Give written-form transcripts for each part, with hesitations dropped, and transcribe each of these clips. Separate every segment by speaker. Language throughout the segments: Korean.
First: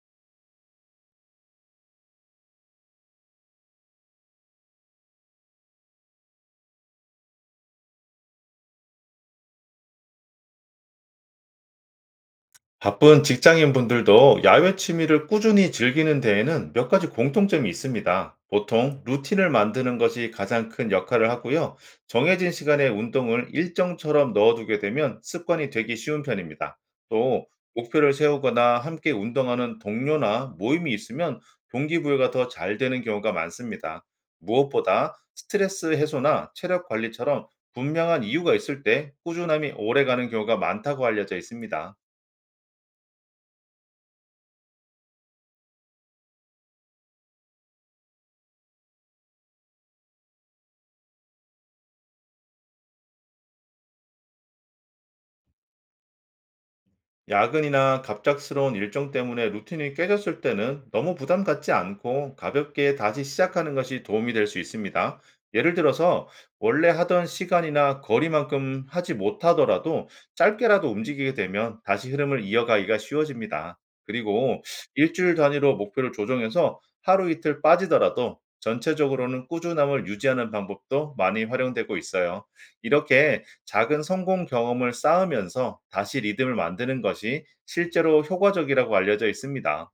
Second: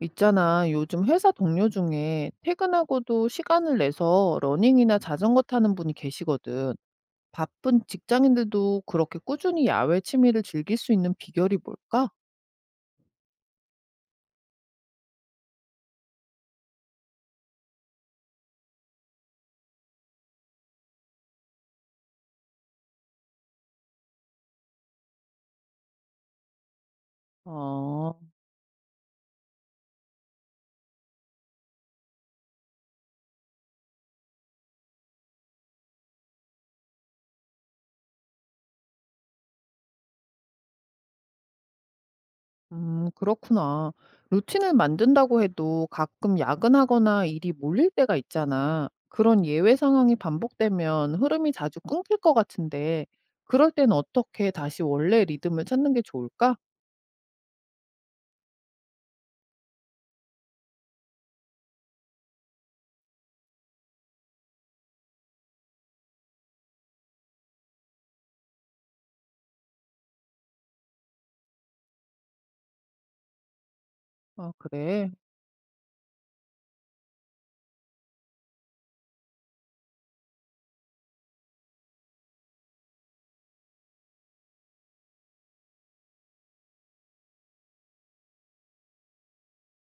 Speaker 1: 있잖아, 요즘 회사 동료 중에 퇴근하고도 시간을 내서 러닝이나 자전거 타는 분이 계시거든. 바쁜 직장인들도 그렇게 꾸준히 야외 취미를 즐길 수 있는 비결이 뭘까?
Speaker 2: 바쁜 직장인 분들도 야외 취미를 꾸준히 즐기는 데에는 몇 가지 공통점이 있습니다. 보통 루틴을 만드는 것이 가장 큰 역할을 하고요. 정해진 시간에 운동을 일정처럼 넣어두게 되면 습관이 되기 쉬운 편입니다. 또 목표를
Speaker 1: 아.
Speaker 2: 세우거나 함께 운동하는 동료나 모임이 있으면 동기부여가 더 잘 되는 경우가 많습니다. 무엇보다 스트레스 해소나 체력 관리처럼 분명한 이유가 있을 때 꾸준함이 오래 가는 경우가 많다고 알려져 있습니다.
Speaker 1: 그렇구나. 루틴을 만든다고 해도 가끔 야근하거나 일이 몰릴 때가 있잖아. 그런 예외 상황이 반복되면 흐름이 자주 끊길 것 같은데, 그럴 땐 어떻게 다시 원래 리듬을 찾는 게 좋을까?
Speaker 2: 야근이나 갑작스러운 일정 때문에 루틴이 깨졌을 때는 너무 부담 갖지 않고 가볍게 다시 시작하는 것이 도움이 될 수 있습니다. 예를 들어서 원래 하던 시간이나 거리만큼 하지 못하더라도 짧게라도 움직이게 되면 다시 흐름을 이어가기가 쉬워집니다.
Speaker 1: 아,
Speaker 2: 그리고
Speaker 1: 그래.
Speaker 2: 일주일 단위로 목표를 조정해서 하루 이틀 빠지더라도 전체적으로는 꾸준함을 유지하는 방법도 많이 활용되고 있어요. 이렇게 작은 성공 경험을 쌓으면서 다시 리듬을 만드는 것이 실제로 효과적이라고 알려져 있습니다.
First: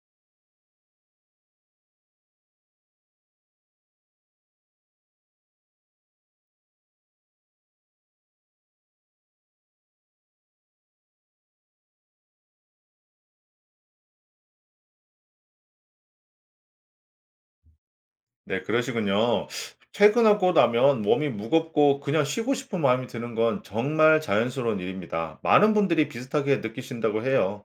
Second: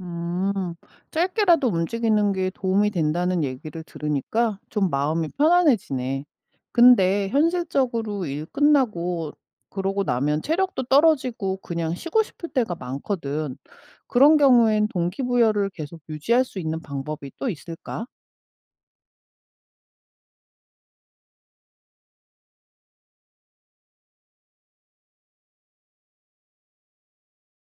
Speaker 1: 음. 짧게라도 움직이는 게 도움이 된다는 얘기를 들으니까 좀 마음이 편안해지네. 근데 현실적으로 일 끝나고 그러고 나면 체력도 떨어지고 그냥 쉬고 싶을 때가 많거든. 그런 경우엔 동기부여를 계속 유지할 수 있는 방법이 또 있을까?
Speaker 2: 네, 그러시군요. 퇴근하고 나면 몸이 무겁고 그냥 쉬고 싶은 마음이 드는 건 정말 자연스러운 일입니다. 많은 분들이 비슷하게 느끼신다고 해요.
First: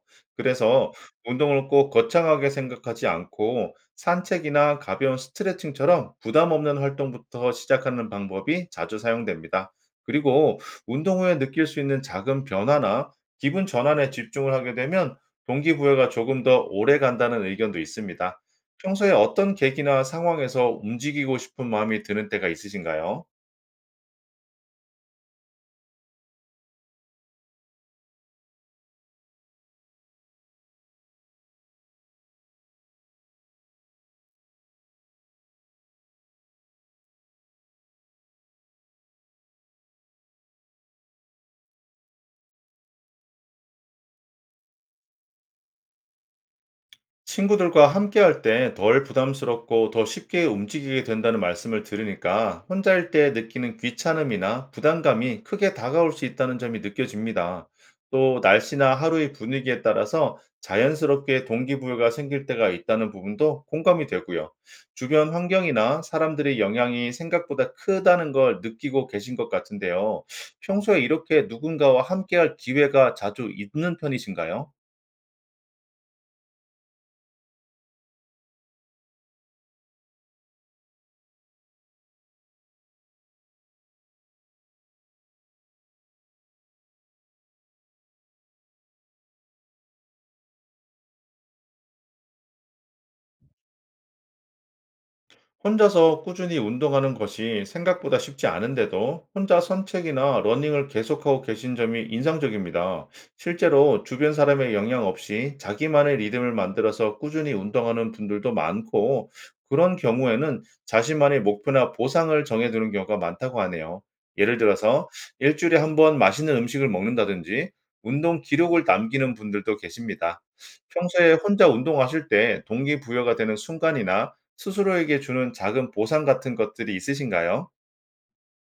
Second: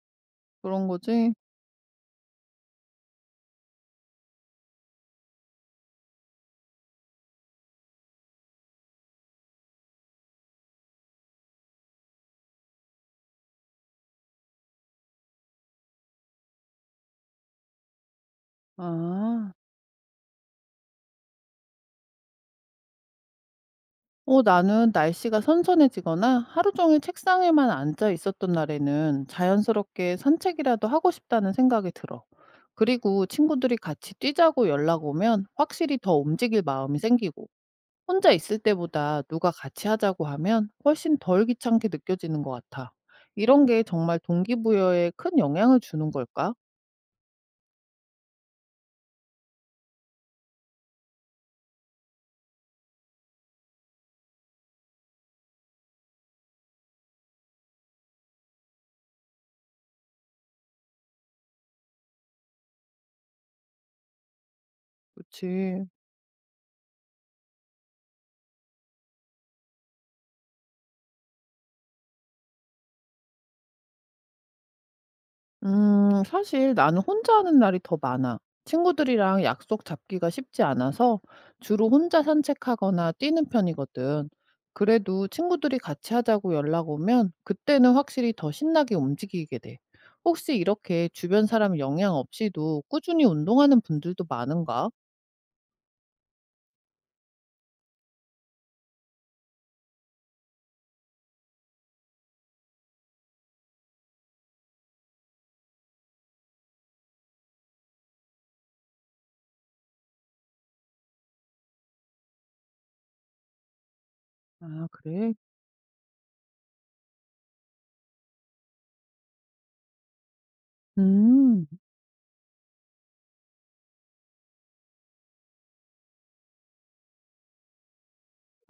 Speaker 1: 그런
Speaker 2: 그래서
Speaker 1: 거지?
Speaker 2: 운동을 꼭 거창하게 생각하지 않고 산책이나 가벼운 스트레칭처럼 부담 없는 활동부터 시작하는 방법이 자주 사용됩니다. 그리고 운동 후에 느낄 수 있는 작은 변화나 기분 전환에 집중을 하게 되면 동기부여가 조금 더 오래 간다는 의견도 있습니다. 평소에
Speaker 1: 아.
Speaker 2: 어떤 계기나 상황에서 움직이고 싶은 마음이 드는 때가 있으신가요?
Speaker 1: 어, 나는 날씨가 선선해지거나 하루 종일 책상에만 앉아 있었던 날에는 자연스럽게 산책이라도 하고 싶다는 생각이 들어. 그리고 친구들이 같이 뛰자고 연락 오면 확실히 더 움직일 마음이 생기고, 혼자 있을 때보다 누가 같이 하자고 하면 훨씬 덜 귀찮게 느껴지는 것 같아. 이런 게 정말 동기부여에 큰 영향을 주는 걸까?
Speaker 2: 친구들과 함께 할 때 덜 부담스럽고 더 쉽게 움직이게 된다는 말씀을 들으니까 혼자일 때 느끼는 귀찮음이나 부담감이 크게 다가올 수 있다는 점이 느껴집니다. 또 날씨나 하루의 분위기에 따라서 자연스럽게 동기부여가 생길 때가 있다는 부분도 공감이 되고요. 주변
Speaker 1: 그치.
Speaker 2: 환경이나 사람들의 영향이 생각보다 크다는 걸 느끼고 계신 것 같은데요. 평소에 이렇게 누군가와 함께할 기회가 자주 있는 편이신가요?
Speaker 1: 음, 사실 나는 혼자 하는 날이 더 많아. 친구들이랑 약속 잡기가 쉽지 않아서 주로 혼자 산책하거나 뛰는 편이거든. 그래도 친구들이 같이 하자고 연락 오면 그때는 확실히 더 신나게 움직이게 돼. 혹시 이렇게 주변 사람 영향 없이도 꾸준히 운동하는 분들도 많은가?
Speaker 2: 혼자서 꾸준히 운동하는 것이 생각보다 쉽지 않은데도 혼자 산책이나 러닝을 계속하고 계신 점이 인상적입니다. 실제로 주변 사람의 영향 없이 자기만의 리듬을 만들어서 꾸준히 운동하는 분들도 많고, 그런 경우에는 자신만의 목표나 보상을 정해두는 경우가 많다고 하네요. 예를
Speaker 1: 아,
Speaker 2: 들어서
Speaker 1: 그래?
Speaker 2: 일주일에 한번 맛있는 음식을 먹는다든지 운동 기록을 남기는 분들도 계십니다. 평소에
Speaker 1: 음.
Speaker 2: 혼자 운동하실 때 동기부여가 되는 순간이나 스스로에게 주는 작은 보상 같은 것들이 있으신가요?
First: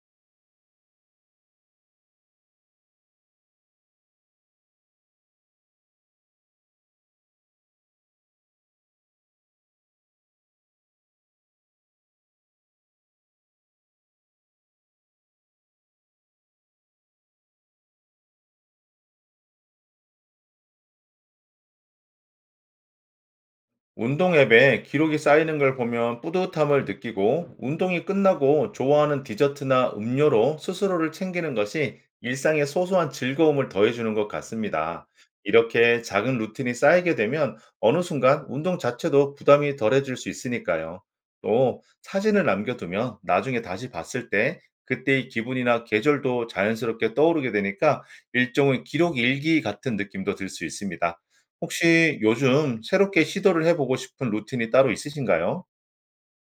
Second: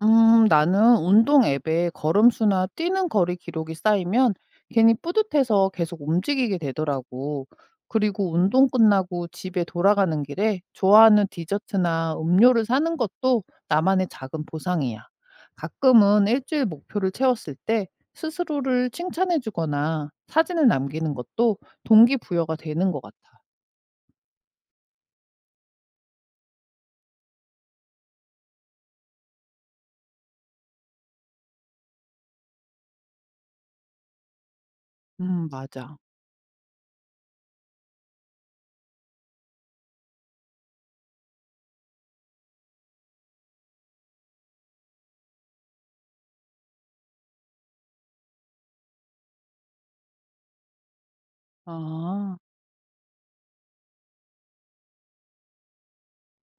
Speaker 1: 나는 운동 앱에 걸음수나 뛰는 거리 기록이 쌓이면 괜히 뿌듯해서 계속 움직이게 되더라고. 그리고 운동 끝나고 집에 돌아가는 길에 좋아하는 디저트나 음료를 사는 것도 나만의 작은 보상이야. 가끔은 일주일 목표를 채웠을 때 스스로를 칭찬해주거나 사진을 남기는 것도 동기부여가 되는 것 같아.
Speaker 2: 운동 앱에 기록이 쌓이는 걸 보면 뿌듯함을 느끼고, 운동이 끝나고 좋아하는 디저트나 음료로 스스로를 챙기는 것이 일상의 소소한 즐거움을 더해주는 것 같습니다.
Speaker 1: 맞아.
Speaker 2: 이렇게 작은 루틴이 쌓이게 되면 어느 순간 운동 자체도 부담이 덜해질 수 있으니까요. 또 사진을 남겨두면 나중에 다시 봤을 때 그때의 기분이나 계절도 자연스럽게 떠오르게 되니까 일종의 기록 일기 같은 느낌도 들 수 있습니다. 혹시
Speaker 1: 아.
Speaker 2: 요즘 새롭게 시도를 해 보고 싶은 루틴이 따로 있으신가요?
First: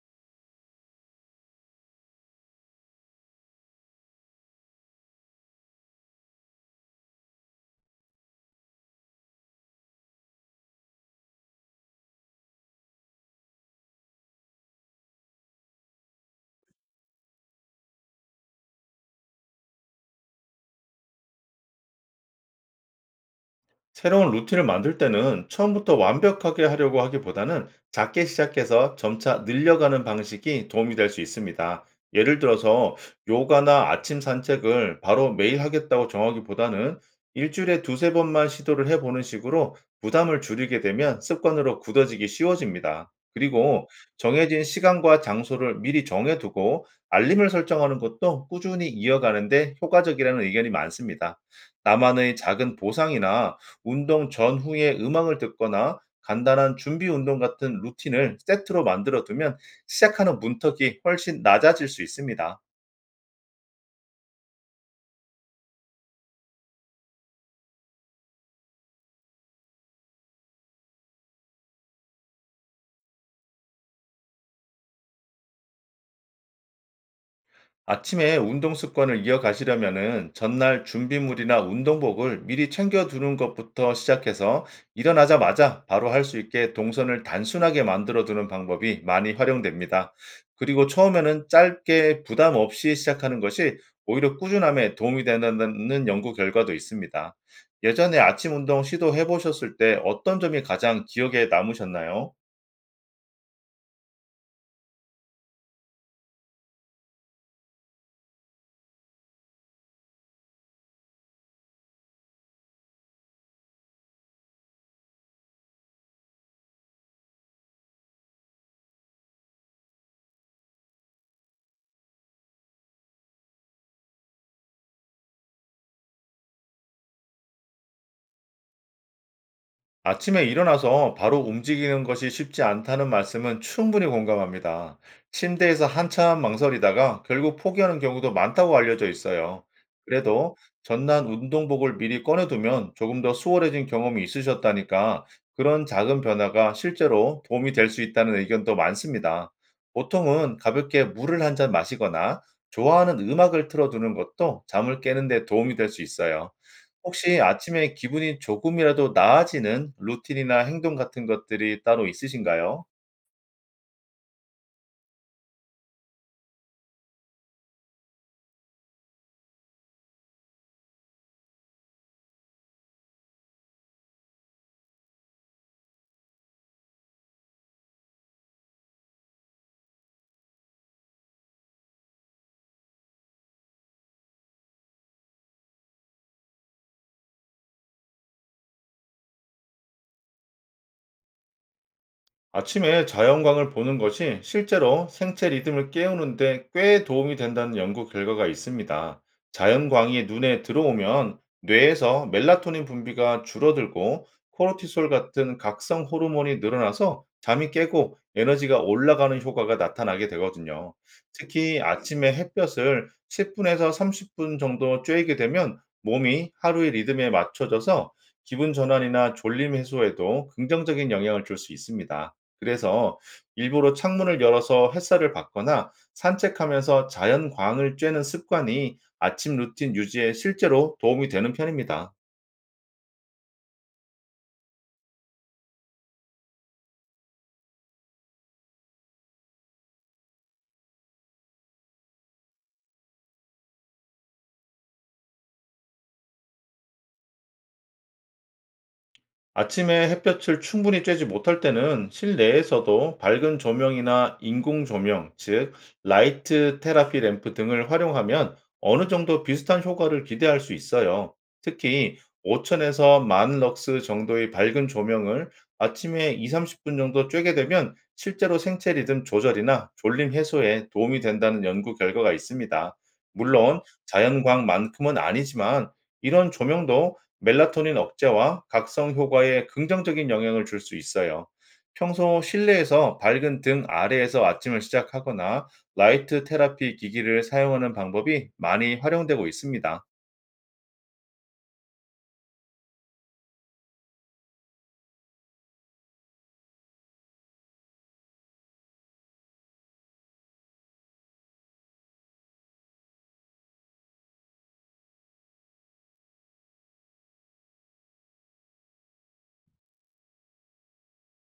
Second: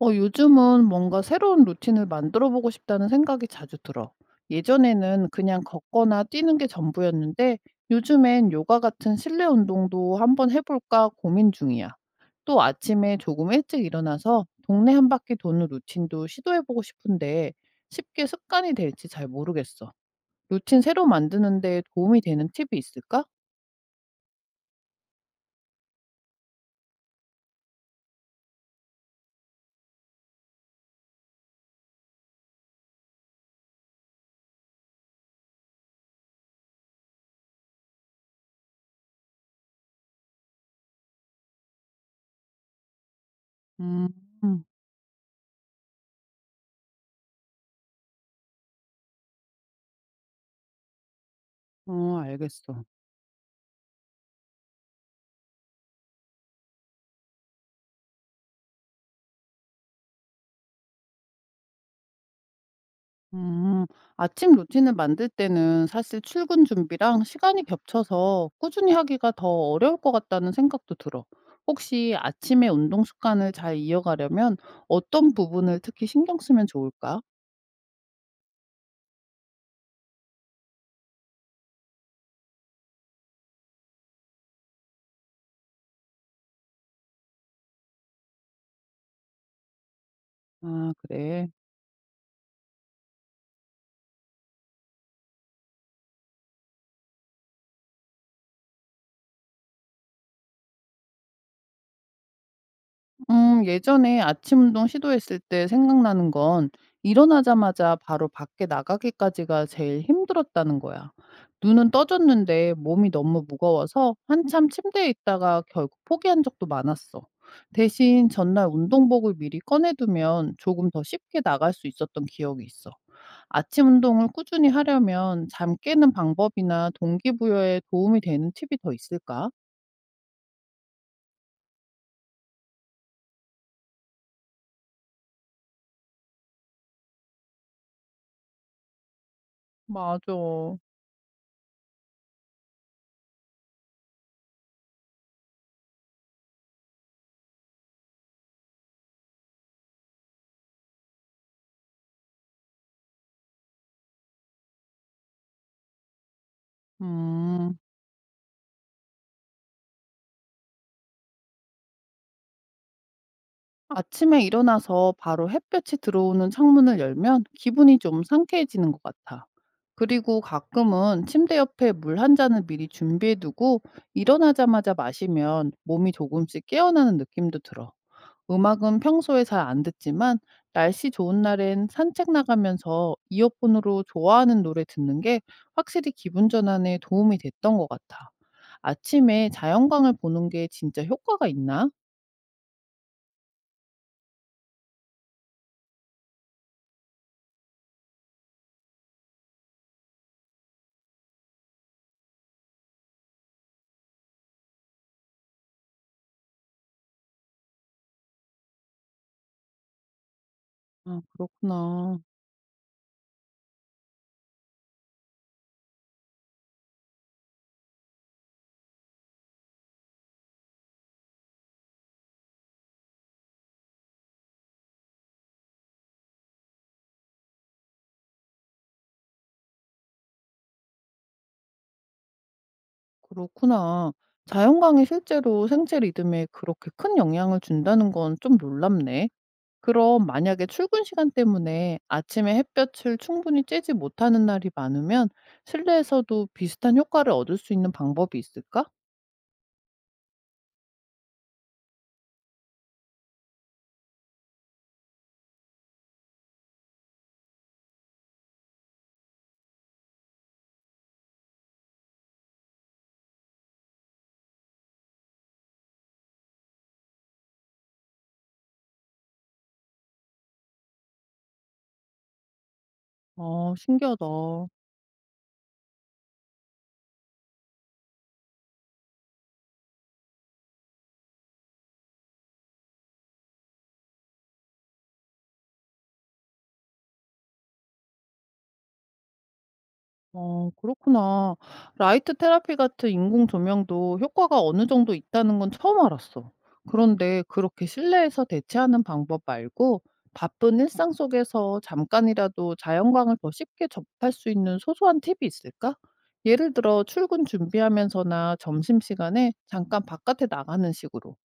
Speaker 1: 어, 요즘은 뭔가 새로운 루틴을 만들어 보고 싶다는 생각이 자주 들어. 예전에는 그냥 걷거나 뛰는 게 전부였는데 요즘엔 요가 같은 실내 운동도 한번 해볼까 고민 중이야. 또 아침에 조금 일찍 일어나서 동네 한 바퀴 도는 루틴도 시도해 보고 싶은데 쉽게 습관이 될지 잘 모르겠어. 루틴 새로 만드는데 도움이 되는 팁이 있을까?
Speaker 2: 새로운 루틴을 만들 때는 처음부터 완벽하게 하려고 하기보다는 작게 시작해서 점차 늘려가는 방식이 도움이 될 수 있습니다. 예를 들어서 요가나 아침 산책을 바로 매일 하겠다고 정하기보다는 일주일에 두세 번만 시도를 해보는 식으로 부담을 줄이게 되면 습관으로 굳어지기 쉬워집니다. 그리고
Speaker 1: 음. 음.
Speaker 2: 정해진 시간과 장소를 미리 정해두고 알림을 설정하는 것도 꾸준히 이어가는데 효과적이라는 의견이 많습니다.
Speaker 1: 어,
Speaker 2: 나만의 작은
Speaker 1: 알겠어.
Speaker 2: 보상이나 운동 전후에 음악을 듣거나 간단한 준비 운동 같은 루틴을 세트로 만들어 두면 시작하는 문턱이 훨씬 낮아질 수 있습니다.
Speaker 1: 음, 아침 루틴을 만들 때는 사실 출근 준비랑 시간이 겹쳐서 꾸준히 하기가 더 어려울 것 같다는 생각도 들어. 혹시 아침에 운동 습관을 잘 이어가려면 어떤 부분을 특히 신경 쓰면 좋을까?
Speaker 2: 아침에 운동 습관을 이어가시려면은 전날 준비물이나 운동복을 미리 챙겨두는 것부터 시작해서 일어나자마자 바로 할 수 있게 동선을 단순하게 만들어두는 방법이 많이 활용됩니다. 그리고
Speaker 1: 아,
Speaker 2: 처음에는
Speaker 1: 그래.
Speaker 2: 짧게 부담 없이 시작하는 것이 오히려 꾸준함에 도움이 된다는 연구 결과도 있습니다. 예전에 아침 운동 시도해 보셨을 때 어떤 점이 가장 기억에 남으셨나요?
Speaker 1: 예전에 아침 운동 시도했을 때 생각나는 건 일어나자마자 바로 밖에 나가기까지가 제일 힘들었다는 거야. 눈은 떠졌는데 몸이 너무 무거워서 한참 침대에 있다가 결국 포기한 적도 많았어. 대신 전날 운동복을 미리 꺼내두면 조금 더 쉽게 나갈 수 있었던 기억이 있어. 아침 운동을 꾸준히 하려면 잠 깨는 방법이나 동기부여에 도움이 되는 팁이 더 있을까?
Speaker 2: 아침에 일어나서 바로 움직이는 것이 쉽지 않다는 말씀은 충분히 공감합니다. 침대에서 한참 망설이다가 결국 포기하는 경우도 많다고 알려져 있어요. 그래도
Speaker 1: 맞아.
Speaker 2: 전날 운동복을 미리 꺼내두면 조금 더 수월해진 경험이 있으셨다니까 그런 작은 변화가 실제로 도움이 될 수 있다는 의견도 많습니다. 보통은 가볍게 물을 한잔 마시거나 좋아하는 음악을 틀어두는 것도 잠을 깨는 데 도움이 될 수 있어요. 혹시
Speaker 1: 음.
Speaker 2: 아침에 기분이 조금이라도 나아지는 루틴이나 행동 같은 것들이 따로 있으신가요?
Speaker 1: 아침에 일어나서 바로 햇볕이 들어오는 창문을 열면 기분이 좀 상쾌해지는 것 같아. 그리고 가끔은 침대 옆에 물 한 잔을 미리 준비해두고 일어나자마자 마시면 몸이 조금씩 깨어나는 느낌도 들어. 음악은 평소에 잘 안 듣지만 날씨 좋은 날엔 산책 나가면서 이어폰으로 좋아하는 노래 듣는 게 확실히 기분 전환에 도움이 됐던 것 같아. 아침에 자연광을 보는 게 진짜 효과가 있나?
Speaker 2: 아침에 자연광을 보는 것이 실제로 생체 리듬을 깨우는데 꽤 도움이 된다는 연구 결과가 있습니다. 자연광이 눈에 들어오면 뇌에서 멜라토닌 분비가 줄어들고 코르티솔 같은 각성 호르몬이 늘어나서 잠이 깨고 에너지가 올라가는 효과가 나타나게 되거든요.
Speaker 1: 아,
Speaker 2: 특히
Speaker 1: 그렇구나.
Speaker 2: 아침에 햇볕을 10분에서 30분 정도 쬐게 되면 몸이 하루의 리듬에 맞춰져서 기분 전환이나 졸림 해소에도 긍정적인 영향을 줄 수 있습니다. 그래서 일부러 창문을 열어서 햇살을 받거나 산책하면서 자연광을 쬐는 습관이 아침 루틴 유지에 실제로 도움이 되는 편입니다.
Speaker 1: 그렇구나. 자연광이 실제로 생체 리듬에 그렇게 큰 영향을 준다는 건 좀 놀랍네. 그럼 만약에 출근 시간 때문에 아침에 햇볕을 충분히 쬐지 못하는 날이 많으면 실내에서도 비슷한 효과를 얻을 수 있는 방법이 있을까?
Speaker 2: 아침에 햇볕을 충분히 쬐지 못할 때는 실내에서도 밝은 조명이나 인공 조명, 즉 라이트 테라피 램프 등을 활용하면 어느 정도 비슷한 효과를 기대할 수 있어요. 특히 5천에서 10,000 럭스 정도의 밝은 조명을 아침에 2, 30분 정도 쬐게 되면 실제로 생체 리듬 조절이나 졸림 해소에 도움이 된다는 연구 결과가 있습니다.
Speaker 1: 어,
Speaker 2: 물론
Speaker 1: 신기하다.
Speaker 2: 자연광만큼은 아니지만 이런 조명도 멜라토닌 억제와 각성 효과에 긍정적인 영향을 줄 수 있어요. 평소 실내에서 밝은 등 아래에서 아침을 시작하거나 라이트 테라피 기기를 사용하는 방법이 많이 활용되고 있습니다.
Speaker 1: 어, 그렇구나. 라이트 테라피 같은 인공 조명도 효과가 어느 정도 있다는 건 처음 알았어. 그런데 그렇게 실내에서 대체하는 방법 말고 바쁜 일상 속에서 잠깐이라도 자연광을 더 쉽게 접할 수 있는 소소한 팁이 있을까? 예를 들어 출근 준비하면서나 점심시간에 잠깐 바깥에 나가는 식으로.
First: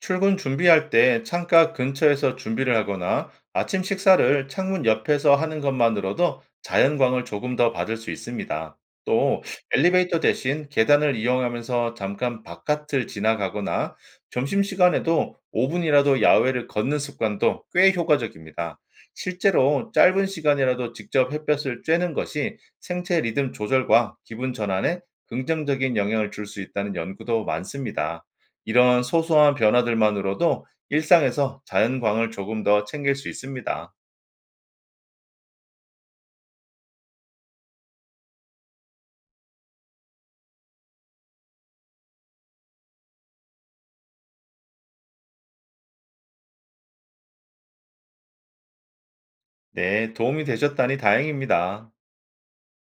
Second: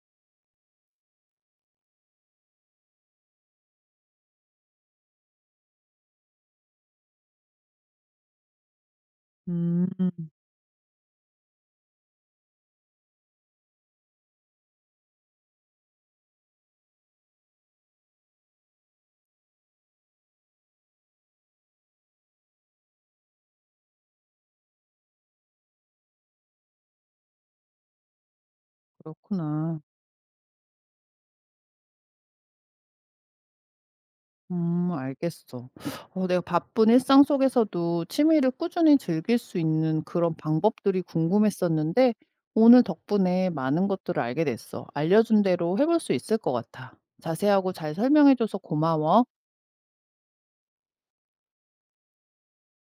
Speaker 2: 출근 준비할 때 창가 근처에서 준비를 하거나 아침 식사를 창문 옆에서 하는 것만으로도 자연광을 조금 더 받을 수 있습니다. 또 엘리베이터
Speaker 1: 음,
Speaker 2: 대신 계단을 이용하면서 잠깐 바깥을 지나가거나 점심시간에도 5분이라도 야외를 걷는 습관도 꽤 효과적입니다. 실제로 짧은 시간이라도 직접 햇볕을 쬐는 것이 생체 리듬 조절과 기분 전환에 긍정적인 영향을 줄 수 있다는 연구도 많습니다. 이런 소소한
Speaker 1: 그렇구나.
Speaker 2: 변화들만으로도 일상에서 자연광을 조금 더 챙길 수 있습니다.
Speaker 1: 음, 알겠어. 어, 내가 바쁜 일상 속에서도 취미를 꾸준히 즐길 수 있는 그런 방법들이 궁금했었는데 오늘 덕분에 많은 것들을 알게 됐어. 알려준 대로 해볼 수 있을 것 같아. 자세하고 잘 설명해줘서 고마워.
Speaker 2: 네, 도움이 되셨다니 다행입니다.